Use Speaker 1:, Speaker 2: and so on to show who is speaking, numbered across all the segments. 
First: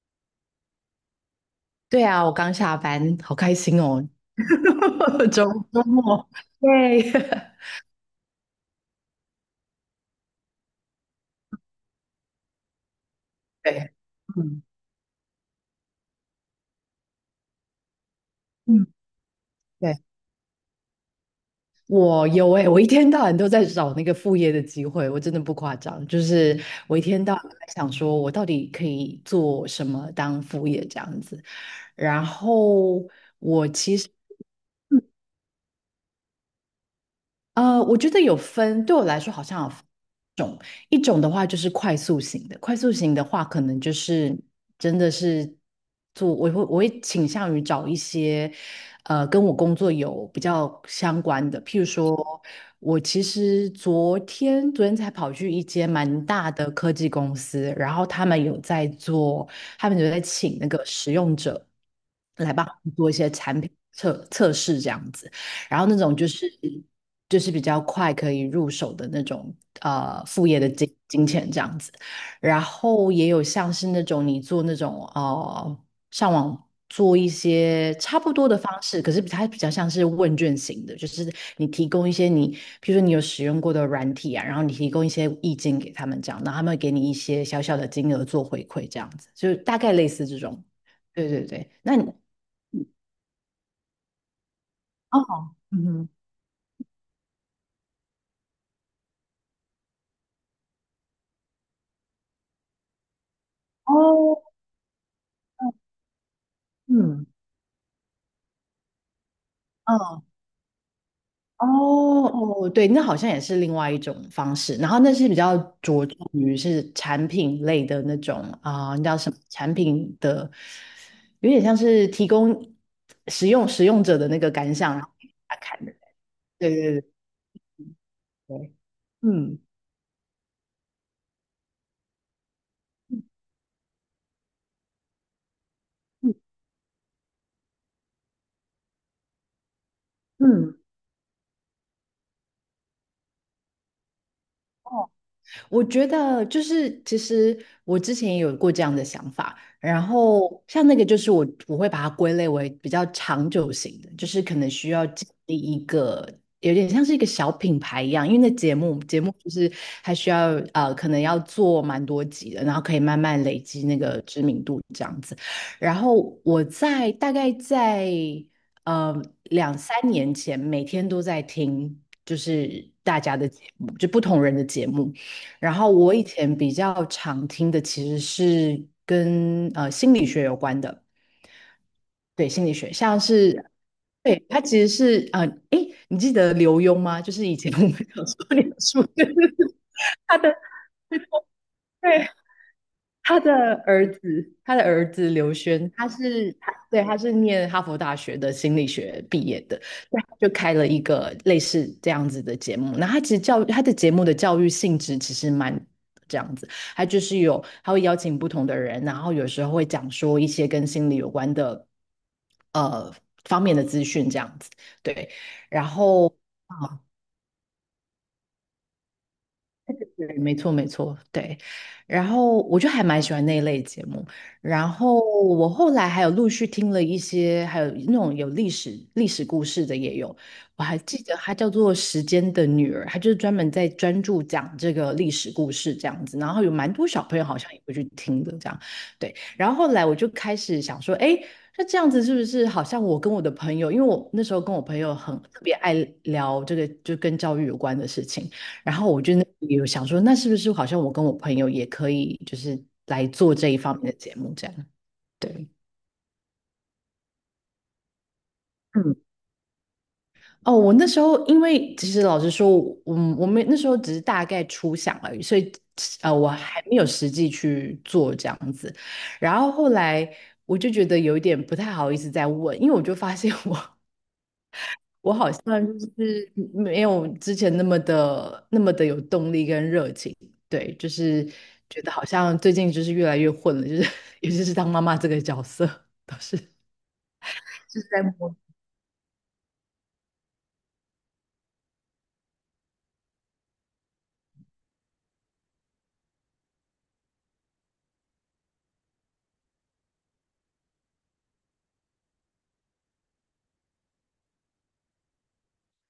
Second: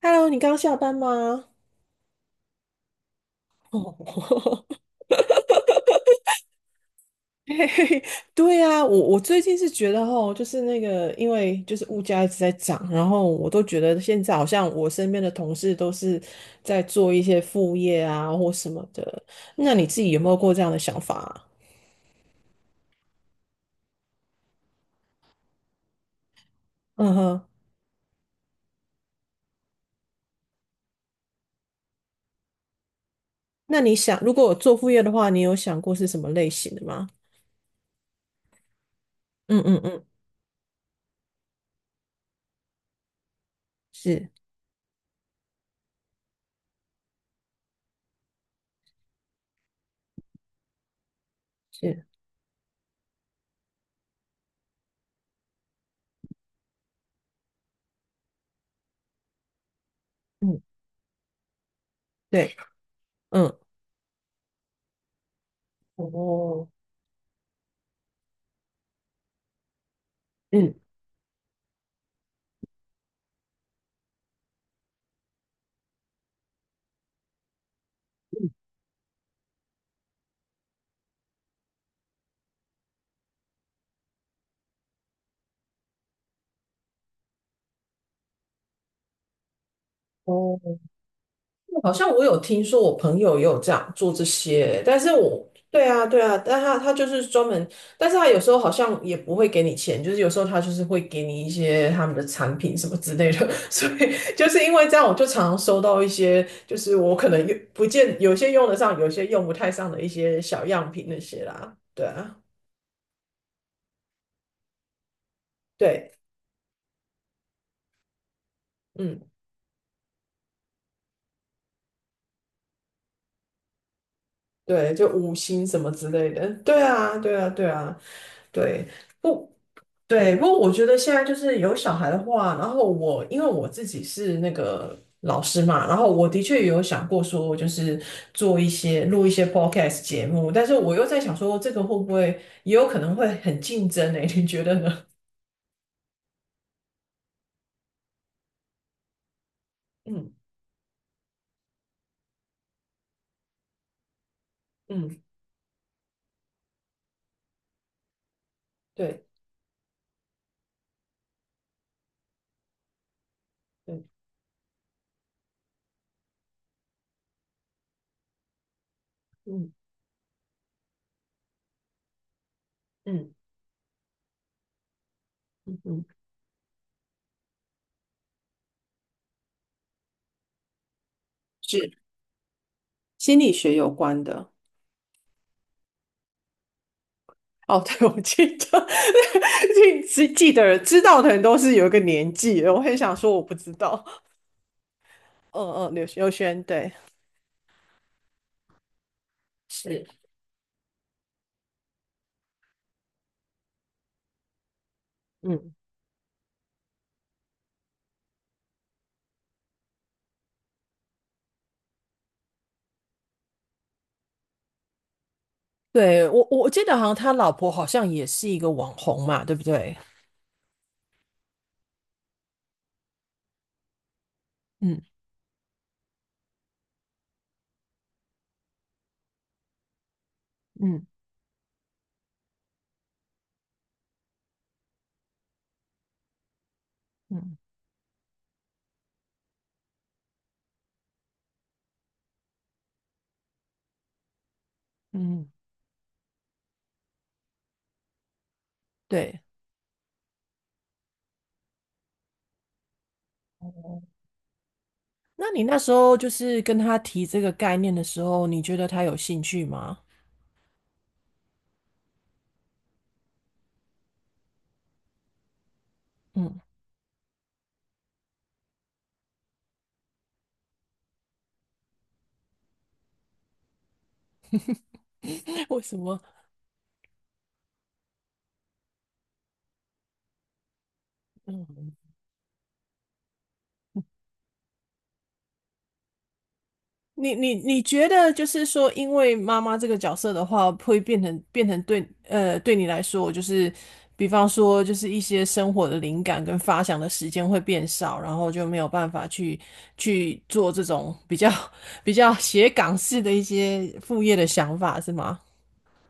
Speaker 1: Hello，你刚下班吗？
Speaker 2: 对啊，我刚下班，好开心哦，
Speaker 1: 哦
Speaker 2: 周周末，对
Speaker 1: 对啊，我我最近是觉得吼，就是那个，因为就是物价一直在涨，然后我都 觉
Speaker 2: 对，
Speaker 1: 得现在好
Speaker 2: 嗯
Speaker 1: 像我身边的同事都是在做一些副业啊或什么
Speaker 2: 嗯，
Speaker 1: 的。那你
Speaker 2: 对，
Speaker 1: 自己有没有过这样的想法啊？
Speaker 2: 我有哎，我一天到晚都在找那个副业的机会，我真的不夸张，就是我一
Speaker 1: 嗯
Speaker 2: 天到晚
Speaker 1: 哼。
Speaker 2: 在想说，我到底可以做什么当副业这样子，然后我
Speaker 1: 那你
Speaker 2: 其实。
Speaker 1: 想，如果我做副
Speaker 2: 嗯
Speaker 1: 业的话，你有想过是什么类型的吗？
Speaker 2: 我觉得有分，对我来说好
Speaker 1: 嗯
Speaker 2: 像有
Speaker 1: 嗯
Speaker 2: 分
Speaker 1: 嗯，
Speaker 2: 一种的话就是快速型的，快速型的话，可能就
Speaker 1: 是
Speaker 2: 是真的是做，我会倾向于找一些，跟我工作有比较相关的，譬如
Speaker 1: 是，
Speaker 2: 说，我其实昨天才跑去一间蛮大的科技公司，然后他们有在请
Speaker 1: 嗯，
Speaker 2: 那个使用者来
Speaker 1: 对，
Speaker 2: 帮他们做一些
Speaker 1: 嗯，
Speaker 2: 产品测试这样子。然后那种就是
Speaker 1: 哦，
Speaker 2: 比较快可以入手的那种副业的
Speaker 1: 嗯
Speaker 2: 金钱这样子，然后也有像是那种你做那种上网做一些差不多的方式，可是它比较像是问卷型的，就是你提供一些比如说你有使用过的软体啊，然后你提供一些意见给他们这样，然后他们会给你一些小小的金额做回馈这样子，就是大概类似这种。
Speaker 1: 哦。
Speaker 2: 对对对，
Speaker 1: 好
Speaker 2: 那你
Speaker 1: 像我有听说，我朋友也有这样做这些，但是我
Speaker 2: 哦，嗯
Speaker 1: 对啊，
Speaker 2: 哼，
Speaker 1: 对啊，但他他就是专门，但是他有时候好像也不会给你钱，就是有时候他就是会给你一些他们的产品什么之类的，所以
Speaker 2: 哦，
Speaker 1: 就是因为这样，我就常常收到一些，就是我
Speaker 2: 嗯。
Speaker 1: 可能用不见有些用得上，有些用不太上的一
Speaker 2: 嗯，
Speaker 1: 些小样品那些啦，对
Speaker 2: 哦
Speaker 1: 啊，
Speaker 2: 哦，对，那好像也是另外一种方式。然后那是比较着
Speaker 1: 对，
Speaker 2: 重于是产品类的那种啊，那叫
Speaker 1: 嗯，
Speaker 2: 什么产品的，有点像是提供使用者的那个感
Speaker 1: 对，
Speaker 2: 想，然
Speaker 1: 就
Speaker 2: 后给
Speaker 1: 五
Speaker 2: 大家
Speaker 1: 星什
Speaker 2: 看
Speaker 1: 么
Speaker 2: 的。
Speaker 1: 之类的，
Speaker 2: 对
Speaker 1: 对
Speaker 2: 对对
Speaker 1: 啊，对啊，对啊，
Speaker 2: 对，
Speaker 1: 对。不。
Speaker 2: 嗯
Speaker 1: 对，不过我觉得现在就是有小孩的话，然后我因为我自己是那个老师嘛，然后我
Speaker 2: 嗯
Speaker 1: 的确有想过说，就是做一些录一些 podcast 节目，但是
Speaker 2: 嗯，
Speaker 1: 我又在想说，这个会不会也有可能会很竞争呢、你觉得呢？
Speaker 2: 哦我觉得就是，其实我之前也有过这样的想法，然
Speaker 1: 嗯
Speaker 2: 后像那个就是我会把它归类为比较长久型的，就是可能需要
Speaker 1: 嗯，
Speaker 2: 建立一个有点像是一个小品牌一样，因为那节目节
Speaker 1: 对
Speaker 2: 目就是还需要可能要做蛮多集的，然后可以慢慢累积那
Speaker 1: 对，
Speaker 2: 个知名度这样子。然后我大概在呃
Speaker 1: 嗯
Speaker 2: 两三年前，每天都在听就是大
Speaker 1: 嗯
Speaker 2: 家的节目，就不同人的节目。然
Speaker 1: 嗯
Speaker 2: 后
Speaker 1: 嗯，
Speaker 2: 我以前比较常听的其实是跟心理学有关的，
Speaker 1: 是
Speaker 2: 对，心理学像
Speaker 1: 心理
Speaker 2: 是，
Speaker 1: 学有关
Speaker 2: 对，
Speaker 1: 的。
Speaker 2: 它其实是诶，你记得刘墉吗？就是以前我
Speaker 1: 哦，
Speaker 2: 们
Speaker 1: 对，我
Speaker 2: 讲
Speaker 1: 记
Speaker 2: 说脸
Speaker 1: 得，
Speaker 2: 书，
Speaker 1: 记
Speaker 2: 他
Speaker 1: 记
Speaker 2: 的
Speaker 1: 得知道的人都是有一个
Speaker 2: 对
Speaker 1: 年纪的我很想说
Speaker 2: 他
Speaker 1: 我不知
Speaker 2: 的
Speaker 1: 道。
Speaker 2: 儿子，他的儿子刘
Speaker 1: 嗯
Speaker 2: 轩，
Speaker 1: 嗯，刘
Speaker 2: 他
Speaker 1: 刘
Speaker 2: 是
Speaker 1: 轩，
Speaker 2: 他
Speaker 1: 对。
Speaker 2: 对，他是念哈佛大学的心理学毕业的，
Speaker 1: 是。
Speaker 2: 所以他就开了一个类似这样子的节目。那他其实教他的节目的教育性质其实
Speaker 1: 嗯，
Speaker 2: 蛮这样子，他就是有他会邀请不同的人，然后有时候会讲说一些跟心理有关的呃方面的资讯这样子，对，然
Speaker 1: 对，
Speaker 2: 后。
Speaker 1: 我记得
Speaker 2: 啊
Speaker 1: 好像他老婆好像也是一个网红嘛，对不对？
Speaker 2: 对，没错，没错，对。然后我就还蛮喜欢那一类节目。然
Speaker 1: 嗯
Speaker 2: 后我后来还有陆续听了一些，还有那种有历史故事的也有。我还
Speaker 1: 嗯
Speaker 2: 记得它叫做《时间的女儿》，它就是专门在专注讲这个历史故事这样子。然后有蛮多小朋友
Speaker 1: 嗯
Speaker 2: 好像也会去听的这样。对。然后后来我就开始想说，哎，那这样子是不是好像我跟我的朋友，因为我那时候跟我朋友很
Speaker 1: 嗯，
Speaker 2: 特别爱聊这个就跟教育有关的事情。然后我就
Speaker 1: 对。
Speaker 2: 那有想说，那是不是好像我跟我朋友也可以，就是来做这一方面的节目这样？
Speaker 1: 那你
Speaker 2: 对，
Speaker 1: 那时候就是跟他提这个概念的时候，你觉得他
Speaker 2: 嗯，
Speaker 1: 有兴趣吗？
Speaker 2: 哦，我那时候因为其实老实说，嗯，我们那时候只是大概初想而已，所以我
Speaker 1: 嗯，
Speaker 2: 还没有实际去做这样子。然后后来我就觉得有一点不太好意思再问，因为我就发现我 不
Speaker 1: 为
Speaker 2: 然
Speaker 1: 什
Speaker 2: 就
Speaker 1: 么？
Speaker 2: 是没有之前那么的有动力跟热情，对，就是
Speaker 1: 嗯。
Speaker 2: 觉得好像最近就是越来越混了，就是 尤其是当妈妈这个角色，都是就
Speaker 1: 你
Speaker 2: 是
Speaker 1: 觉
Speaker 2: 在
Speaker 1: 得就
Speaker 2: 摸。
Speaker 1: 是说，因为妈妈这个角色的话，会变成变成对呃对你来说，就是比方说就是一些生活的灵感跟发想的时间会变少，然后就没有办法去去做这种比较 比较写港式的一些副业的想法，是吗？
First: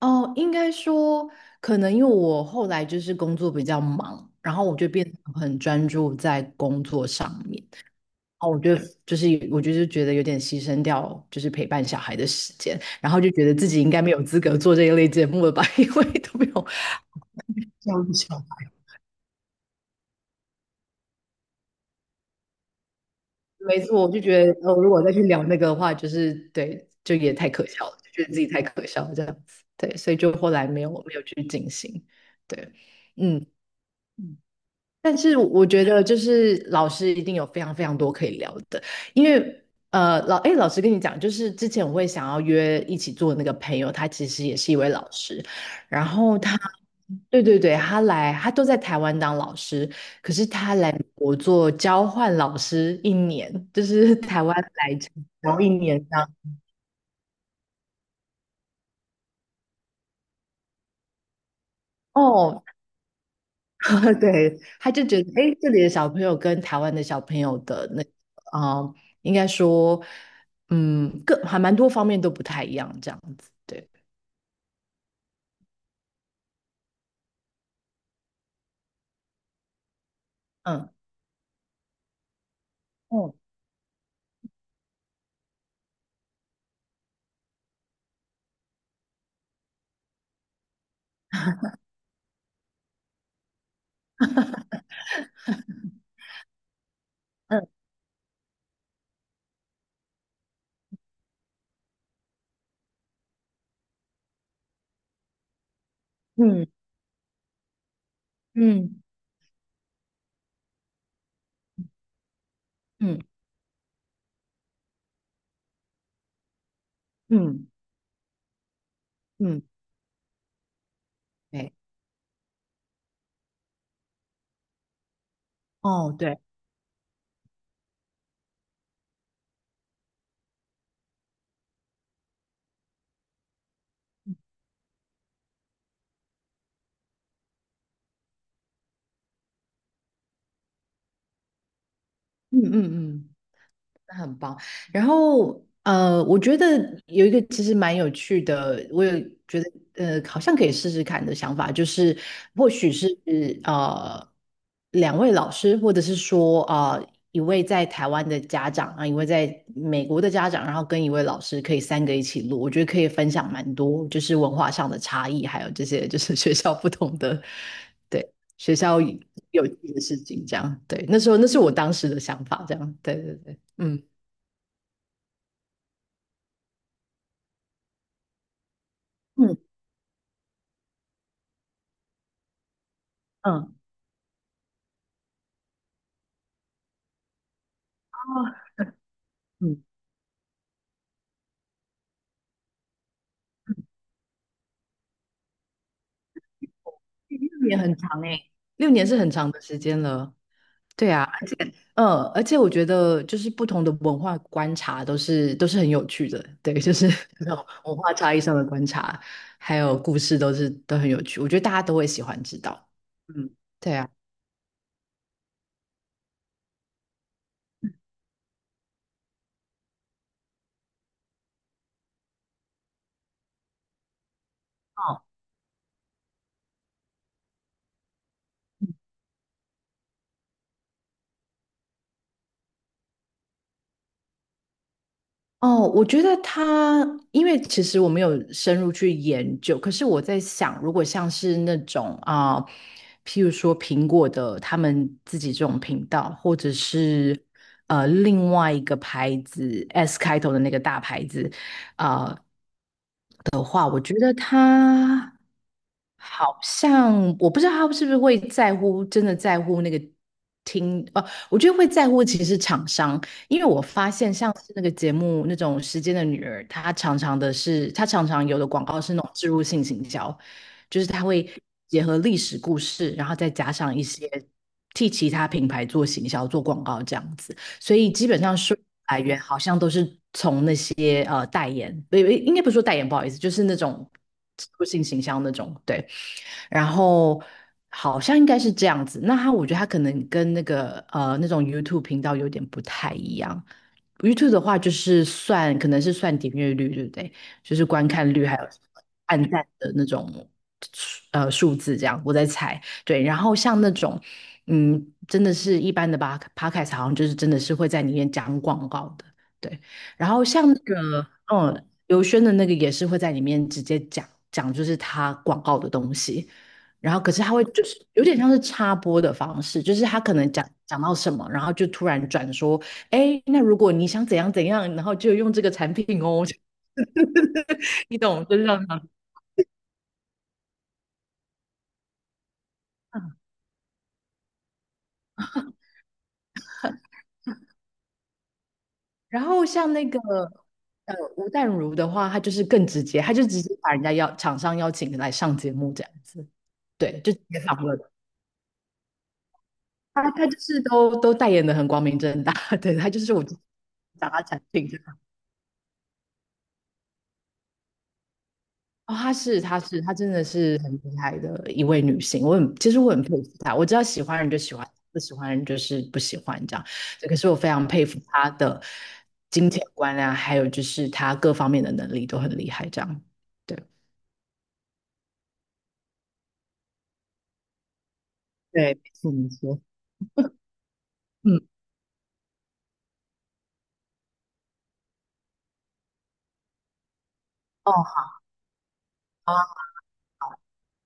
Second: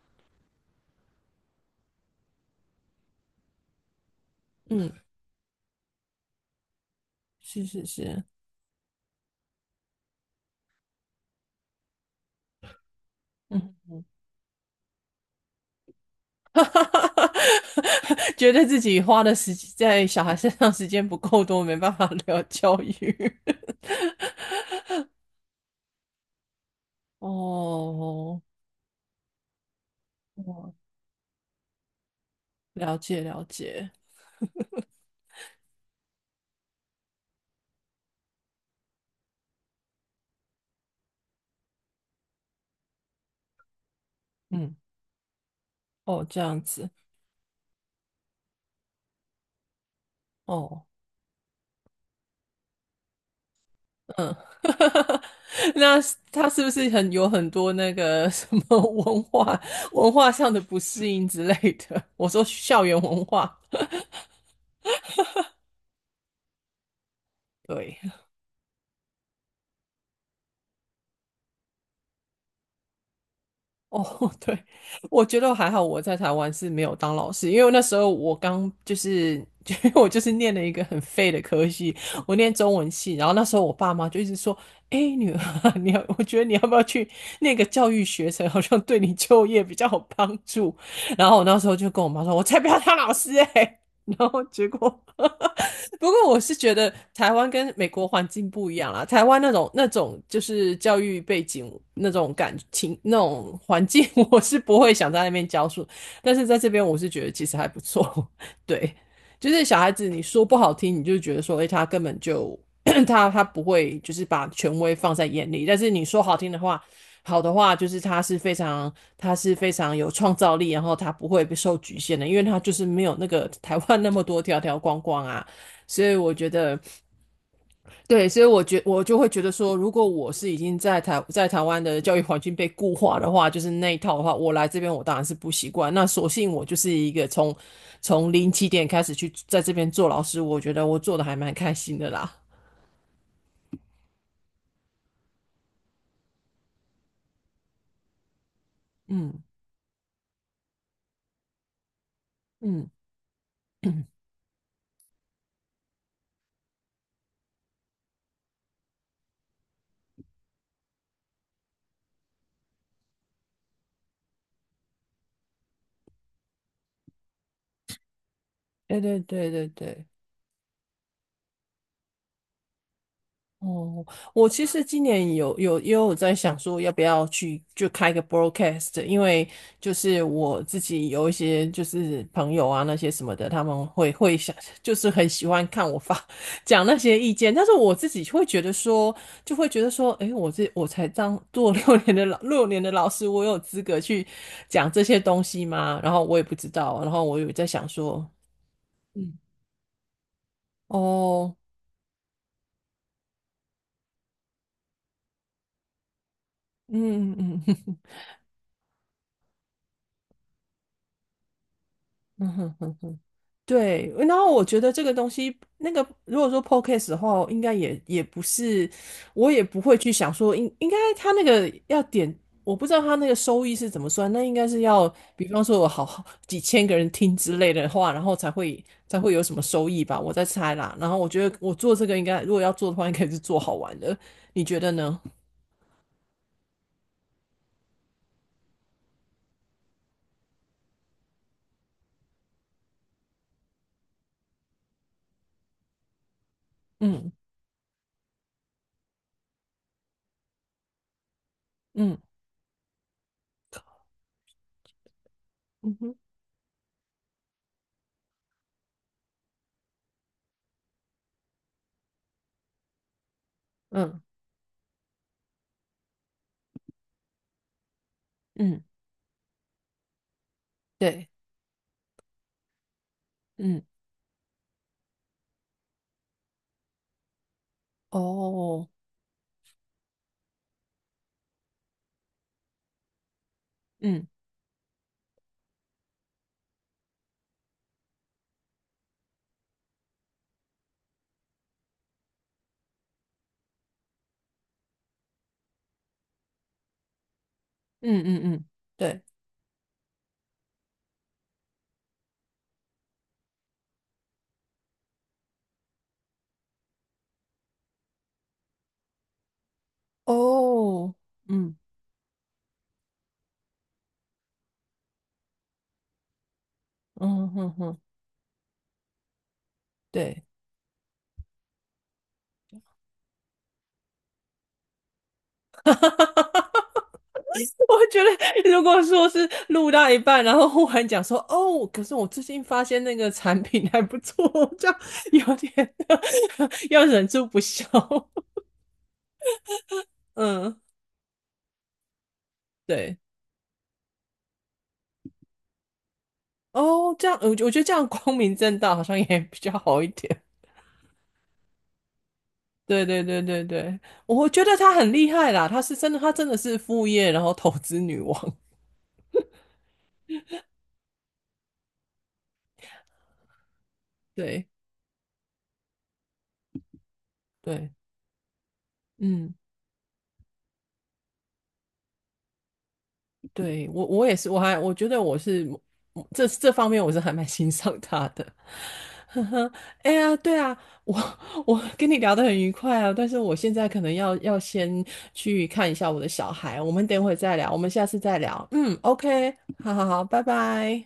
Speaker 2: 哦，应该说，可能因为我后来就是工作比较忙，然后我就
Speaker 1: 嗯，
Speaker 2: 变 得很专注在工作上面，
Speaker 1: 是
Speaker 2: 然
Speaker 1: 是是，
Speaker 2: 后我就是觉得有点牺牲掉就是陪伴小孩的时间，然后就觉得自
Speaker 1: 嗯，
Speaker 2: 己应该没有资格做这一类节目了吧，因为都没有。要求。
Speaker 1: 觉得自己花的时间在小孩身上时间不够多，没办法 聊教育。
Speaker 2: 没错，我就觉得，如果再去聊那个的话，就是对，就 也太可笑了，就觉得自
Speaker 1: 哦，
Speaker 2: 己太可笑了这样子，对，所以就后来
Speaker 1: 哇
Speaker 2: 没有去进行，对，
Speaker 1: 了解了
Speaker 2: 嗯。
Speaker 1: 解，
Speaker 2: 但是我觉得，就是老师一定有非常非常多可以聊的，因为老师跟你讲，就是之前我会想要约一起做的那个朋友，他其实也是
Speaker 1: 嗯，
Speaker 2: 一位老师，然
Speaker 1: 哦，
Speaker 2: 后
Speaker 1: 这样子，
Speaker 2: 对对对，他都在台湾当老师，可是他
Speaker 1: 哦，
Speaker 2: 来美国做交换老师一年，就是
Speaker 1: 嗯，
Speaker 2: 台湾来台 湾一年
Speaker 1: 那
Speaker 2: 这样。
Speaker 1: 他是不是很有很多那个什么 文化文化上的不适应之类的？我说
Speaker 2: 哦，
Speaker 1: 校园文化，
Speaker 2: 对，他就觉得，哎，这里的小朋友跟台湾的小朋友的
Speaker 1: 对。
Speaker 2: 那个，嗯，应该说，嗯，各还蛮多方面都不太一样，这样子，对，
Speaker 1: 哦，对，我觉得还好，我在台湾是没有当老师，因为那时候我刚就是，因为我就是念了一
Speaker 2: 嗯，
Speaker 1: 个
Speaker 2: 嗯
Speaker 1: 很废的科系，我念中文系，然后
Speaker 2: 哦，
Speaker 1: 那时候我爸妈就一直说，哎，女儿 你要，我觉得你要不要去那个教育学程，好像对你就业比较有帮助。然后我那时候就跟我妈说，我才不要当老师哎、欸然后结果 不过我是觉得台湾
Speaker 2: 嗯
Speaker 1: 跟美国环境不一样啦，台湾那种那种就是教育背景那种感情那种环境，我是不会想在那边教书，但是在
Speaker 2: 嗯
Speaker 1: 这边我是觉得其实还不错，对，
Speaker 2: 嗯
Speaker 1: 就是小孩子你说不好听，你就觉得说，哎、欸他根本就
Speaker 2: 嗯
Speaker 1: 他他不会就是把权威放在眼里，但是你说好听的话。好的
Speaker 2: 嗯
Speaker 1: 话，就是他是非常，他是
Speaker 2: 嗯，
Speaker 1: 非常有创造力，然后他不会被
Speaker 2: 对，
Speaker 1: 受局限的，因为他就是没有那个台湾那么多条条框框啊，所
Speaker 2: 哦，
Speaker 1: 以我
Speaker 2: 对，
Speaker 1: 觉得，对，所以我觉我就会觉得说，如果我是已经在台在台湾的教育环境被固化的话，就是那一套的话，我来这边我当然是不习惯。那索性我就是一个从从零起点开始去在这边做老师，我觉得我做的还蛮开心的啦。
Speaker 2: 嗯嗯嗯。那很棒。然后我觉得有一个其实蛮有趣的，我有
Speaker 1: 嗯
Speaker 2: 觉得好像可以试试看的想法，就是或
Speaker 1: 嗯，
Speaker 2: 许是 呃两位老师，或者是说一位在台湾的家长啊，一位在美国的家长，然后跟一位老师可以3个一起录，我觉得可以分享蛮多，就是文化上的差异，还有这些就是 学校不同的，对，学
Speaker 1: 对
Speaker 2: 校
Speaker 1: 对对
Speaker 2: 有
Speaker 1: 对
Speaker 2: 趣的
Speaker 1: 对。
Speaker 2: 事情，这样，对，那时候那是我当时的想法，这样，对对对。嗯。
Speaker 1: 哦，我其实今年有因为我在想说要不要去就开个 broadcast，因为
Speaker 2: 嗯
Speaker 1: 就是我自己有一些就是朋友啊那些什么的，他
Speaker 2: 嗯
Speaker 1: 们会想就是很喜欢看我发 讲那些意见，但是我自己会觉
Speaker 2: 哦，
Speaker 1: 得说就会觉
Speaker 2: 嗯，
Speaker 1: 得说，诶，我才当做六年的老六年的老师，我有资格去讲这些东西吗？然后我也不知道，然后我有在
Speaker 2: 六年
Speaker 1: 想
Speaker 2: 很长
Speaker 1: 说，
Speaker 2: 哎，六年是很
Speaker 1: 嗯，
Speaker 2: 长的时间了。对啊，
Speaker 1: 哦，
Speaker 2: 嗯，而且我觉得就是不同的文化观察都是很有趣的，对，就是
Speaker 1: 嗯
Speaker 2: 那
Speaker 1: 嗯
Speaker 2: 种文
Speaker 1: 嗯
Speaker 2: 化差异上的观察，还有故事都很有趣，我觉得大家都会喜欢
Speaker 1: 嗯
Speaker 2: 知道。
Speaker 1: 哼
Speaker 2: 嗯，对啊，
Speaker 1: 对，然后我觉得这个东西，那个如果说 podcast 的话，应该也不是，我也不会去想说应该他那个要点，我不知道他那个收益是怎么算，那应该是要，
Speaker 2: 哦。
Speaker 1: 比方说我好几千个人听之类的话，然后才会有什么收益吧，我在猜啦。然后我觉得我做这个应该，如果要做的话，应该是做好玩的，你觉得呢？
Speaker 2: 哦，我觉得它，因为其实我没有深入去研究，可是我在想，如果像是那种啊、譬如说苹果的他们自己这种频道，或者
Speaker 1: 嗯
Speaker 2: 是另外一个牌子 S 开头的那个大牌子，
Speaker 1: 嗯
Speaker 2: 啊、的话，我觉得它。
Speaker 1: 嗯哼
Speaker 2: 好像我不知道他是不是会在乎，真的在乎那个听，我觉得会在乎其实厂商，因为我发
Speaker 1: 嗯
Speaker 2: 现像是那个节目那种《时间的女儿》，她常常有的
Speaker 1: 嗯，
Speaker 2: 广告是那种植入性行销，就是她
Speaker 1: 对，
Speaker 2: 会结合历史故事，然后再加
Speaker 1: 嗯
Speaker 2: 上一些替其他品牌做行销、做广告这样子，所以基本上收入
Speaker 1: 哦，
Speaker 2: 来源好像都是接代言，不，应该不是说代言，不好意思，就是那种
Speaker 1: 嗯
Speaker 2: 植入性行销那种，对。然后好像应该是这样子。我觉得他可能跟那个那种 YouTube 频道有点不太一样。YouTube 的话就是可能是算点阅率，对不对？就是观
Speaker 1: 嗯
Speaker 2: 看率
Speaker 1: 嗯
Speaker 2: 还
Speaker 1: 嗯，
Speaker 2: 有
Speaker 1: 对。
Speaker 2: 按赞的那种数字这样，我在猜。对，然后像那种真的是一般的吧 Podcast 好像就是真的是会在里面讲广告的，对。然后像那
Speaker 1: 哦，
Speaker 2: 个
Speaker 1: 嗯
Speaker 2: 刘轩的那个也是会在里面直接讲，就是他广告的东西，然后可是
Speaker 1: 嗯
Speaker 2: 他会
Speaker 1: 哼
Speaker 2: 就是
Speaker 1: 哼，
Speaker 2: 有点像是插播的方式，就是他可
Speaker 1: 对，
Speaker 2: 能讲到什么，然后就突然转说，哎，那如果你想怎样怎样，然后就用这个产 品哦，
Speaker 1: 我
Speaker 2: 你
Speaker 1: 觉
Speaker 2: 懂，就是
Speaker 1: 得
Speaker 2: 这样
Speaker 1: 如果
Speaker 2: 子。
Speaker 1: 说是录到一半，然后忽然讲说哦，可是我最近发现那个产品还不错，这样有点 要忍住不笑。
Speaker 2: 然后像 那个
Speaker 1: 嗯，
Speaker 2: 吴淡如的话，他就是更直
Speaker 1: 对，
Speaker 2: 接，他就直接把人家厂商邀请来上节目这样子，
Speaker 1: 哦，
Speaker 2: 对，
Speaker 1: 这
Speaker 2: 就
Speaker 1: 样
Speaker 2: 直
Speaker 1: 我
Speaker 2: 接
Speaker 1: 觉我觉
Speaker 2: 访
Speaker 1: 得这
Speaker 2: 问
Speaker 1: 样光明正大好像也比较好一
Speaker 2: 他，
Speaker 1: 点。
Speaker 2: 他就是都代言的很光明正大，对，
Speaker 1: 对
Speaker 2: 他就
Speaker 1: 对
Speaker 2: 是
Speaker 1: 对
Speaker 2: 我讲
Speaker 1: 对对，
Speaker 2: 他
Speaker 1: 我
Speaker 2: 产
Speaker 1: 觉得
Speaker 2: 品
Speaker 1: 她
Speaker 2: 这
Speaker 1: 很
Speaker 2: 样
Speaker 1: 厉害啦，她是真的，她真的是副业，然后投资女王。
Speaker 2: 哦，她真的是很厉害的一位女性。其实我很佩服她。我知道喜 欢人就
Speaker 1: 对
Speaker 2: 喜欢，不喜欢人就是不喜欢这样。可是我非常
Speaker 1: 对，
Speaker 2: 佩服她的
Speaker 1: 嗯。
Speaker 2: 金钱观啊，还有就是她各方面的能力都很厉害。这样，对
Speaker 1: 对，我我也是，我还我觉得我是这方面我是还蛮欣赏他的，
Speaker 2: 对，没 错
Speaker 1: 呵
Speaker 2: 没
Speaker 1: 呵。
Speaker 2: 错。
Speaker 1: 哎呀，对啊，我
Speaker 2: 嗯，
Speaker 1: 我跟你聊得很愉快啊，但是我现在可能要先去看一下我的小孩，我们等会再聊，我们
Speaker 2: 哦，
Speaker 1: 下次再聊。嗯，OK，
Speaker 2: 好。
Speaker 1: 好好好，拜拜。